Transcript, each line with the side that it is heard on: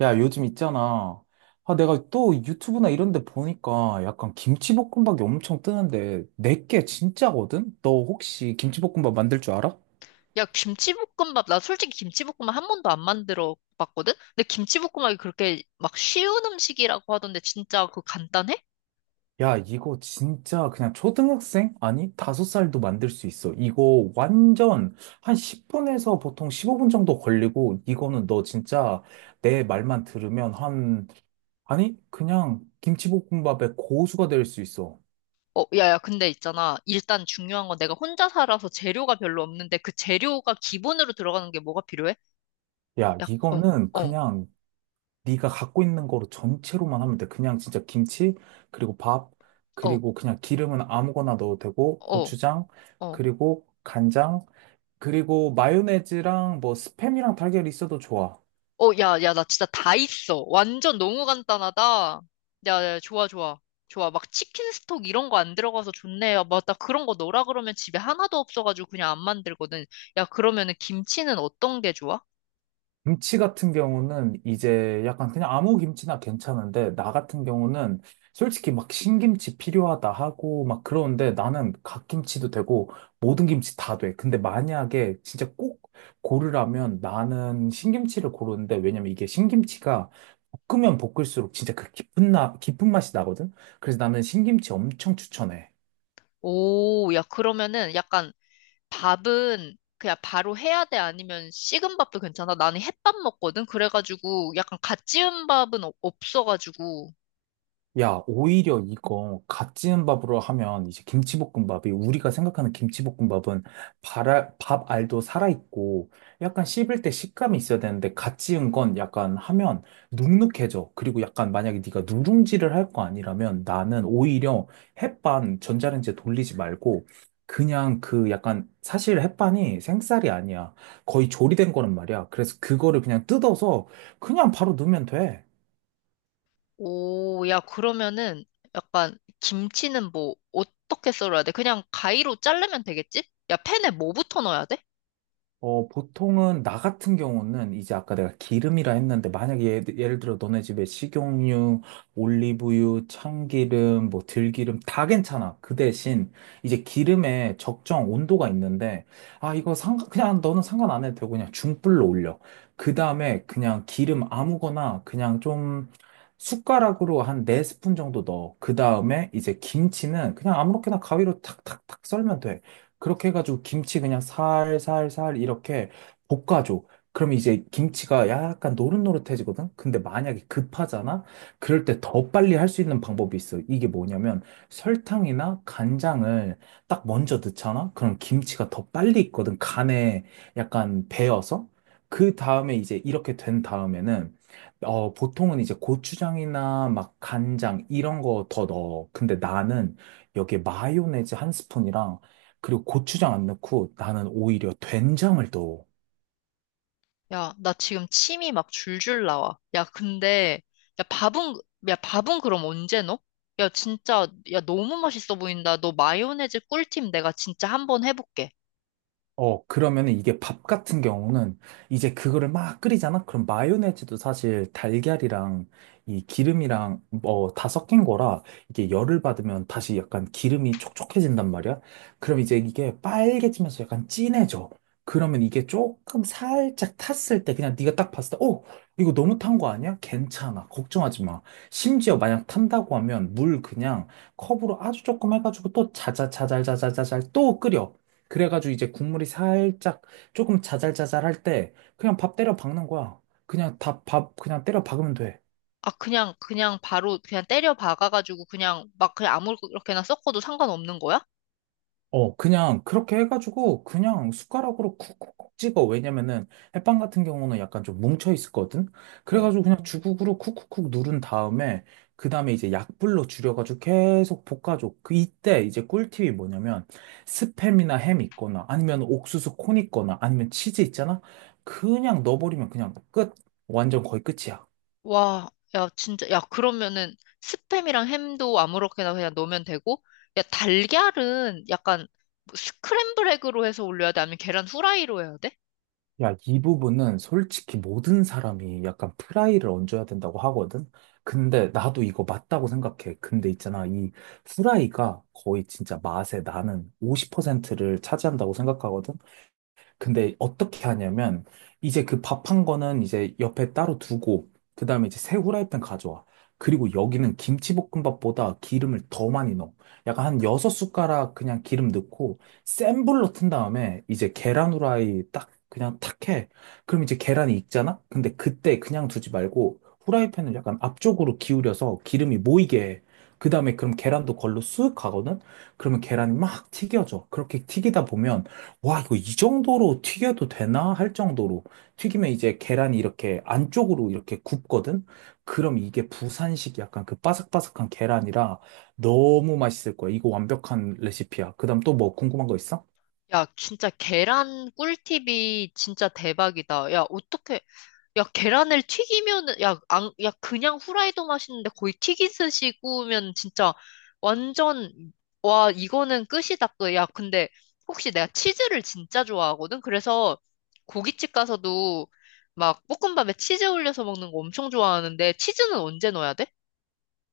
right: 야, 요즘 있잖아. 아, 내가 또 유튜브나 이런 데 보니까 약간 김치볶음밥이 엄청 뜨는데 내게 진짜거든? 너 혹시 김치볶음밥 만들 줄 알아?
left: 야, 김치볶음밥, 나 솔직히 김치볶음밥 한 번도 안 만들어 봤거든? 근데 김치볶음밥이 그렇게 막 쉬운 음식이라고 하던데 진짜 그거 간단해?
right: 야, 이거 진짜 그냥 초등학생? 아니, 다섯 살도 만들 수 있어. 이거 완전 한 10분에서 보통 15분 정도 걸리고 이거는 너 진짜 내 말만 들으면 한 아니, 그냥 김치볶음밥의 고수가 될 수 있어.
left: 어, 야, 야, 근데 있잖아. 일단 중요한 건 내가 혼자 살아서 재료가 별로 없는데 그 재료가 기본으로 들어가는 게 뭐가 필요해?
right: 야,
left: 야, 어,
right: 이거는
left: 어,
right: 그냥 네가 갖고 있는 거로 전체로만 하면 돼. 그냥 진짜 김치, 그리고 밥,
left: 어,
right: 그리고 그냥 기름은 아무거나 넣어도 되고,
left: 어,
right: 고추장,
left: 어.
right: 그리고 간장, 그리고 마요네즈랑 뭐 스팸이랑 달걀이 있어도 좋아.
left: 어, 야, 야, 나 진짜 다 있어. 완전 너무 간단하다. 야, 야, 좋아, 좋아. 좋아. 막 치킨 스톡 이런 거 안 들어가서 좋네요. 맞다. 그런 거 넣으라 그러면 집에 하나도 없어가지고 그냥 안 만들거든. 야, 그러면은 김치는 어떤 게 좋아?
right: 김치 같은 경우는 이제 약간 그냥 아무 김치나 괜찮은데, 나 같은 경우는 솔직히 막 신김치 필요하다 하고 막 그러는데 나는 갓김치도 되고 모든 김치 다 돼. 근데 만약에 진짜 꼭 고르라면 나는 신김치를 고르는데 왜냐면 이게 신김치가 볶으면 볶을수록 진짜 그 깊은 맛이 나거든? 그래서 나는 신김치 엄청 추천해.
left: 오, 야, 그러면은 약간 밥은 그냥 바로 해야 돼? 아니면 식은 밥도 괜찮아? 나는 햇밥 먹거든? 그래가지고 약간 갓 지은 밥은 없어가지고.
right: 야, 오히려 이거 갓 지은 밥으로 하면 이제 김치볶음밥이 우리가 생각하는 김치볶음밥은 밥 알도 살아있고 약간 씹을 때 식감이 있어야 되는데 갓 지은 건 약간 하면 눅눅해져. 그리고 약간 만약에 네가 누룽지를 할 거 아니라면 나는 오히려 햇반 전자레인지에 돌리지 말고 그냥 그 약간 사실 햇반이 생쌀이 아니야. 거의 조리된 거란 말이야. 그래서 그거를 그냥 뜯어서 그냥 바로 넣으면 돼.
left: 오, 야, 그러면은 약간 김치는 뭐 어떻게 썰어야 돼? 그냥 가위로 자르면 되겠지? 야, 팬에 뭐부터 넣어야 돼?
right: 어, 보통은, 나 같은 경우는, 이제 아까 내가 기름이라 했는데, 만약에 예를 들어 너네 집에 식용유, 올리브유, 참기름, 뭐 들기름, 다 괜찮아. 그 대신, 이제 기름에 적정 온도가 있는데, 아, 그냥 너는 상관 안 해도 되고, 그냥 중불로 올려. 그 다음에 그냥 기름 아무거나, 그냥 좀, 숟가락으로 한 4스푼 정도 넣어. 그 다음에 이제 김치는 그냥 아무렇게나 가위로 탁탁탁 썰면 돼. 그렇게 해가지고 김치 그냥 살살살 이렇게 볶아줘. 그럼 이제 김치가 약간 노릇노릇해지거든? 근데 만약에 급하잖아? 그럴 때 더 빨리 할 수 있는 방법이 있어. 이게 뭐냐면 설탕이나 간장을 딱 먼저 넣잖아? 그럼 김치가 더 빨리 익거든. 간에 약간 배어서. 그 다음에 이제 이렇게 된 다음에는 어, 보통은 이제 고추장이나 막 간장 이런 거 더 넣어. 근데 나는 여기에 마요네즈 한 스푼이랑 그리고 고추장 안 넣고 나는 오히려 된장을 또
left: 야, 나 지금 침이 막 줄줄 나와. 야, 근데 야, 밥은 야, 밥은 그럼 언제 넣어? 야, 진짜 야, 너무 맛있어 보인다. 너 마요네즈 꿀팁 내가 진짜 한 번 해볼게.
right: 어, 그러면은 이게 밥 같은 경우는 이제 그거를 막 끓이잖아? 그럼 마요네즈도 사실 달걀이랑 이 기름이랑 뭐 다 섞인 거라 이게 열을 받으면 다시 약간 기름이 촉촉해진단 말이야? 그럼 이제 이게 빨개지면서 약간 진해져. 그러면 이게 조금 살짝 탔을 때 그냥 네가 딱 봤을 때, 어, 이거 너무 탄 거 아니야? 괜찮아. 걱정하지 마. 심지어 만약 탄다고 하면 물 그냥 컵으로 아주 조금 해가지고 또 자자자잘자자자잘 또 끓여. 그래가지고 이제 국물이 살짝 조금 자잘자잘할 때 그냥 밥 때려 박는 거야. 그냥 다 밥 그냥 때려 박으면 돼.
left: 아, 그냥 바로 그냥 때려 박아가지고 그냥 막 그냥 아무렇게나 섞어도 상관없는 거야?
right: 어, 그냥 그렇게 해가지고 그냥 숟가락으로 쿡쿡쿡 찍어. 왜냐면은 햇반 같은 경우는 약간 좀 뭉쳐 있었거든.
left: 어.
right: 그래가지고 그냥 주걱으로 쿡쿡쿡 누른 다음에 그 다음에 이제 약불로 줄여가지고 계속 볶아줘. 그 이때 이제 꿀팁이 뭐냐면 스팸이나 햄 있거나 아니면 옥수수 콘 있거나 아니면 치즈 있잖아. 그냥 넣어버리면 그냥 끝. 완전 거의 끝이야.
left: 와, 야, 진짜, 야, 그러면은 스팸이랑 햄도 아무렇게나 그냥 넣으면 되고, 야, 달걀은 약간 뭐 스크램블 에그로 해서 올려야 돼? 아니면 계란 후라이로 해야 돼?
right: 야, 이 부분은 솔직히 모든 사람이 약간 프라이를 얹어야 된다고 하거든? 근데 나도 이거 맞다고 생각해. 근데 있잖아, 이 프라이가 거의 진짜 맛의 나는 50%를 차지한다고 생각하거든? 근데 어떻게 하냐면 이제 그 밥한 거는 이제 옆에 따로 두고 그다음에 이제 새 후라이팬 가져와. 그리고 여기는 김치볶음밥보다 기름을 더 많이 넣어. 약간 한 여섯 숟가락 그냥 기름 넣고 센 불로 튼 다음에 이제 계란 후라이 딱 그냥 탁 해. 그럼 이제 계란이 익잖아? 근데 그때 그냥 두지 말고 후라이팬을 약간 앞쪽으로 기울여서 기름이 모이게 해. 그다음에 그럼 계란도 걸로 쑥 가거든? 그러면 계란이 막 튀겨져. 그렇게 튀기다 보면 와, 이거 이 정도로 튀겨도 되나? 할 정도로. 튀기면 이제 계란이 이렇게 안쪽으로 이렇게 굽거든? 그럼 이게 부산식 약간 그 바삭바삭한 계란이라 너무 맛있을 거야. 이거 완벽한 레시피야. 그 다음 또 뭐 궁금한 거 있어?
left: 야, 진짜 계란 꿀팁이 진짜 대박이다. 야, 어떻게, 야, 계란을 튀기면은, 야, 안, 야, 그냥 후라이도 맛있는데 거의 튀기듯이 구우면 진짜 완전, 와, 이거는 끝이다 또. 야, 근데 혹시 내가 치즈를 진짜 좋아하거든? 그래서 고깃집 가서도 막 볶음밥에 치즈 올려서 먹는 거 엄청 좋아하는데 치즈는 언제 넣어야 돼?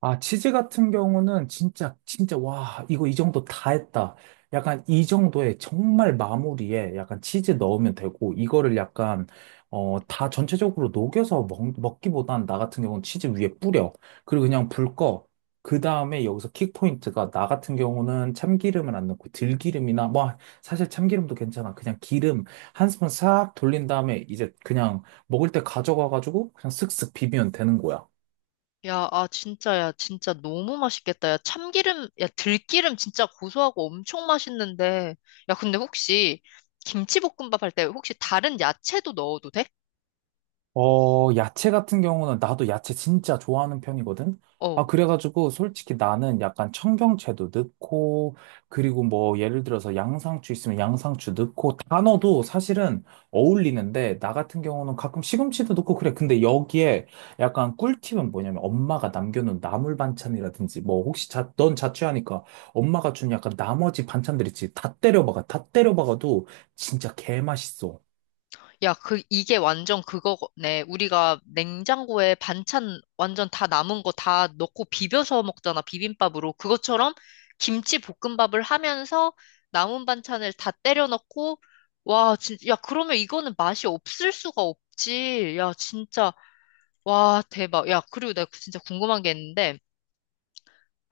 right: 아, 치즈 같은 경우는 진짜, 진짜, 와, 이거 이 정도 다 했다. 약간 이 정도의 정말 마무리에 약간 치즈 넣으면 되고, 이거를 약간, 어, 다 전체적으로 녹여서 먹기보단 나 같은 경우는 치즈 위에 뿌려. 그리고 그냥 불 꺼. 그 다음에 여기서 킥포인트가 나 같은 경우는 참기름을 안 넣고 들기름이나, 뭐, 사실 참기름도 괜찮아. 그냥 기름 한 스푼 싹 돌린 다음에 이제 그냥 먹을 때 가져가가지고 그냥 슥슥 비비면 되는 거야.
left: 야, 아, 진짜, 야, 진짜 너무 맛있겠다. 야, 참기름, 야, 들기름 진짜 고소하고 엄청 맛있는데. 야, 근데 혹시 김치볶음밥 할 때 혹시 다른 야채도 넣어도 돼?
right: 어, 야채 같은 경우는 나도 야채 진짜 좋아하는 편이거든?
left: 어,
right: 아, 그래가지고 솔직히 나는 약간 청경채도 넣고, 그리고 뭐 예를 들어서 양상추 있으면 양상추 넣고, 단어도 사실은 어울리는데, 나 같은 경우는 가끔 시금치도 넣고 그래. 근데 여기에 약간 꿀팁은 뭐냐면 엄마가 남겨놓은 나물 반찬이라든지, 뭐 혹시 자, 넌 자취하니까 엄마가 준 약간 나머지 반찬들 있지. 다 때려박아. 다 때려박아도 진짜 개맛있어.
left: 야, 그, 이게 완전 그거네. 우리가 냉장고에 반찬 완전 다 남은 거 다 넣고 비벼서 먹잖아, 비빔밥으로. 그것처럼 김치 볶음밥을 하면서 남은 반찬을 다 때려 넣고, 와, 진짜, 야, 그러면 이거는 맛이 없을 수가 없지. 야, 진짜, 와, 대박. 야, 그리고 내가 진짜 궁금한 게 있는데,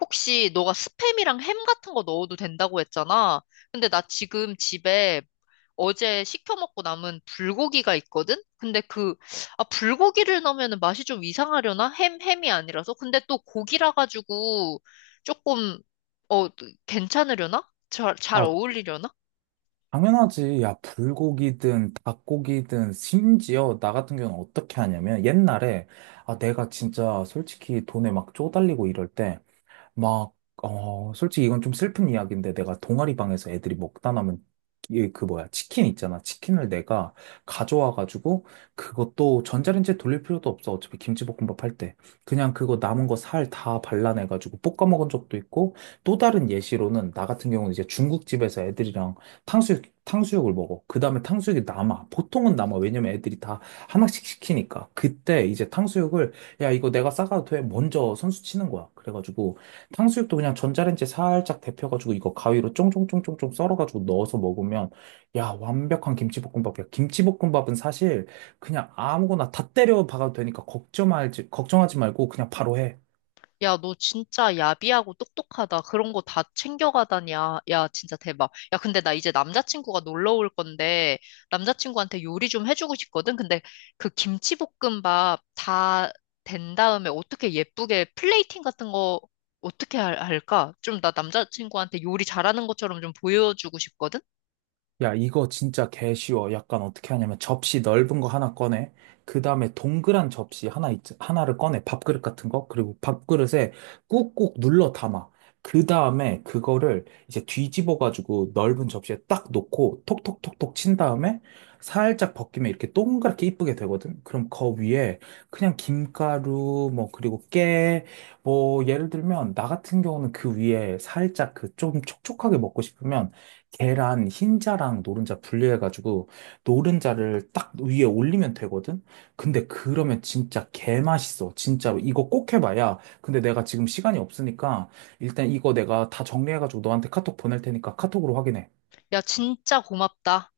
left: 혹시 너가 스팸이랑 햄 같은 거 넣어도 된다고 했잖아. 근데 나 지금 집에 어제 시켜 먹고 남은 불고기가 있거든? 근데 그, 아, 불고기를 넣으면 맛이 좀 이상하려나? 햄, 햄이 아니라서? 근데 또 고기라 가지고 조금, 어, 괜찮으려나? 잘
right: 아,
left: 어울리려나?
right: 당연하지. 야, 불고기든 닭고기든 심지어 나 같은 경우는 어떻게 하냐면 옛날에 아, 내가 진짜 솔직히 돈에 막 쪼달리고 이럴 때 막, 어, 솔직히 이건 좀 슬픈 이야기인데 내가 동아리 방에서 애들이 먹다 남은 그 뭐야, 치킨 있잖아. 치킨을 내가 가져와가지고 그것도 전자레인지에 돌릴 필요도 없어. 어차피 김치볶음밥 할 때. 그냥 그거 남은 거 살 다 발라내가지고 볶아 먹은 적도 있고 또 다른 예시로는 나 같은 경우는 이제 중국집에서 애들이랑 탕수육을 먹어. 그 다음에 탕수육이 남아. 보통은 남아. 왜냐면 애들이 다 하나씩 시키니까. 그때 이제 탕수육을 야, 이거 내가 싸가도 돼. 먼저 선수 치는 거야. 그래가지고 탕수육도 그냥 전자레인지에 살짝 데펴가지고 이거 가위로 쫑쫑쫑쫑쫑 썰어가지고 넣어서 먹으면 야, 완벽한 김치볶음밥이야. 김치볶음밥은 사실 그냥 아무거나 다 때려 박아도 되니까 걱정하지 말고 그냥 바로 해.
left: 야, 너 진짜 야비하고 똑똑하다. 그런 거 다 챙겨가다냐. 야, 진짜 대박. 야, 근데 나 이제 남자친구가 놀러 올 건데, 남자친구한테 요리 좀 해주고 싶거든? 근데 그 김치볶음밥 다 된 다음에 어떻게 예쁘게 플레이팅 같은 거 어떻게 할까? 좀 나 남자친구한테 요리 잘하는 것처럼 좀 보여주고 싶거든?
right: 야, 이거 진짜 개 쉬워. 약간 어떻게 하냐면 접시 넓은 거 하나 꺼내. 그 다음에 동그란 접시 하나를 꺼내. 밥그릇 같은 거. 그리고 밥그릇에 꾹꾹 눌러 담아. 그 다음에 그거를 이제 뒤집어가지고 넓은 접시에 딱 놓고 톡톡톡톡 친 다음에 살짝 벗기면 이렇게 동그랗게 이쁘게 되거든. 그럼 그 위에 그냥 김가루, 뭐, 그리고 깨, 뭐, 예를 들면 나 같은 경우는 그 위에 살짝 그 좀 촉촉하게 먹고 싶으면 계란 흰자랑 노른자 분리해가지고 노른자를 딱 위에 올리면 되거든? 근데 그러면 진짜 개맛있어. 진짜로. 이거 꼭 해봐야. 근데 내가 지금 시간이 없으니까 일단 이거 내가 다 정리해가지고 너한테 카톡 보낼 테니까 카톡으로 확인해.
left: 야, 진짜 고맙다.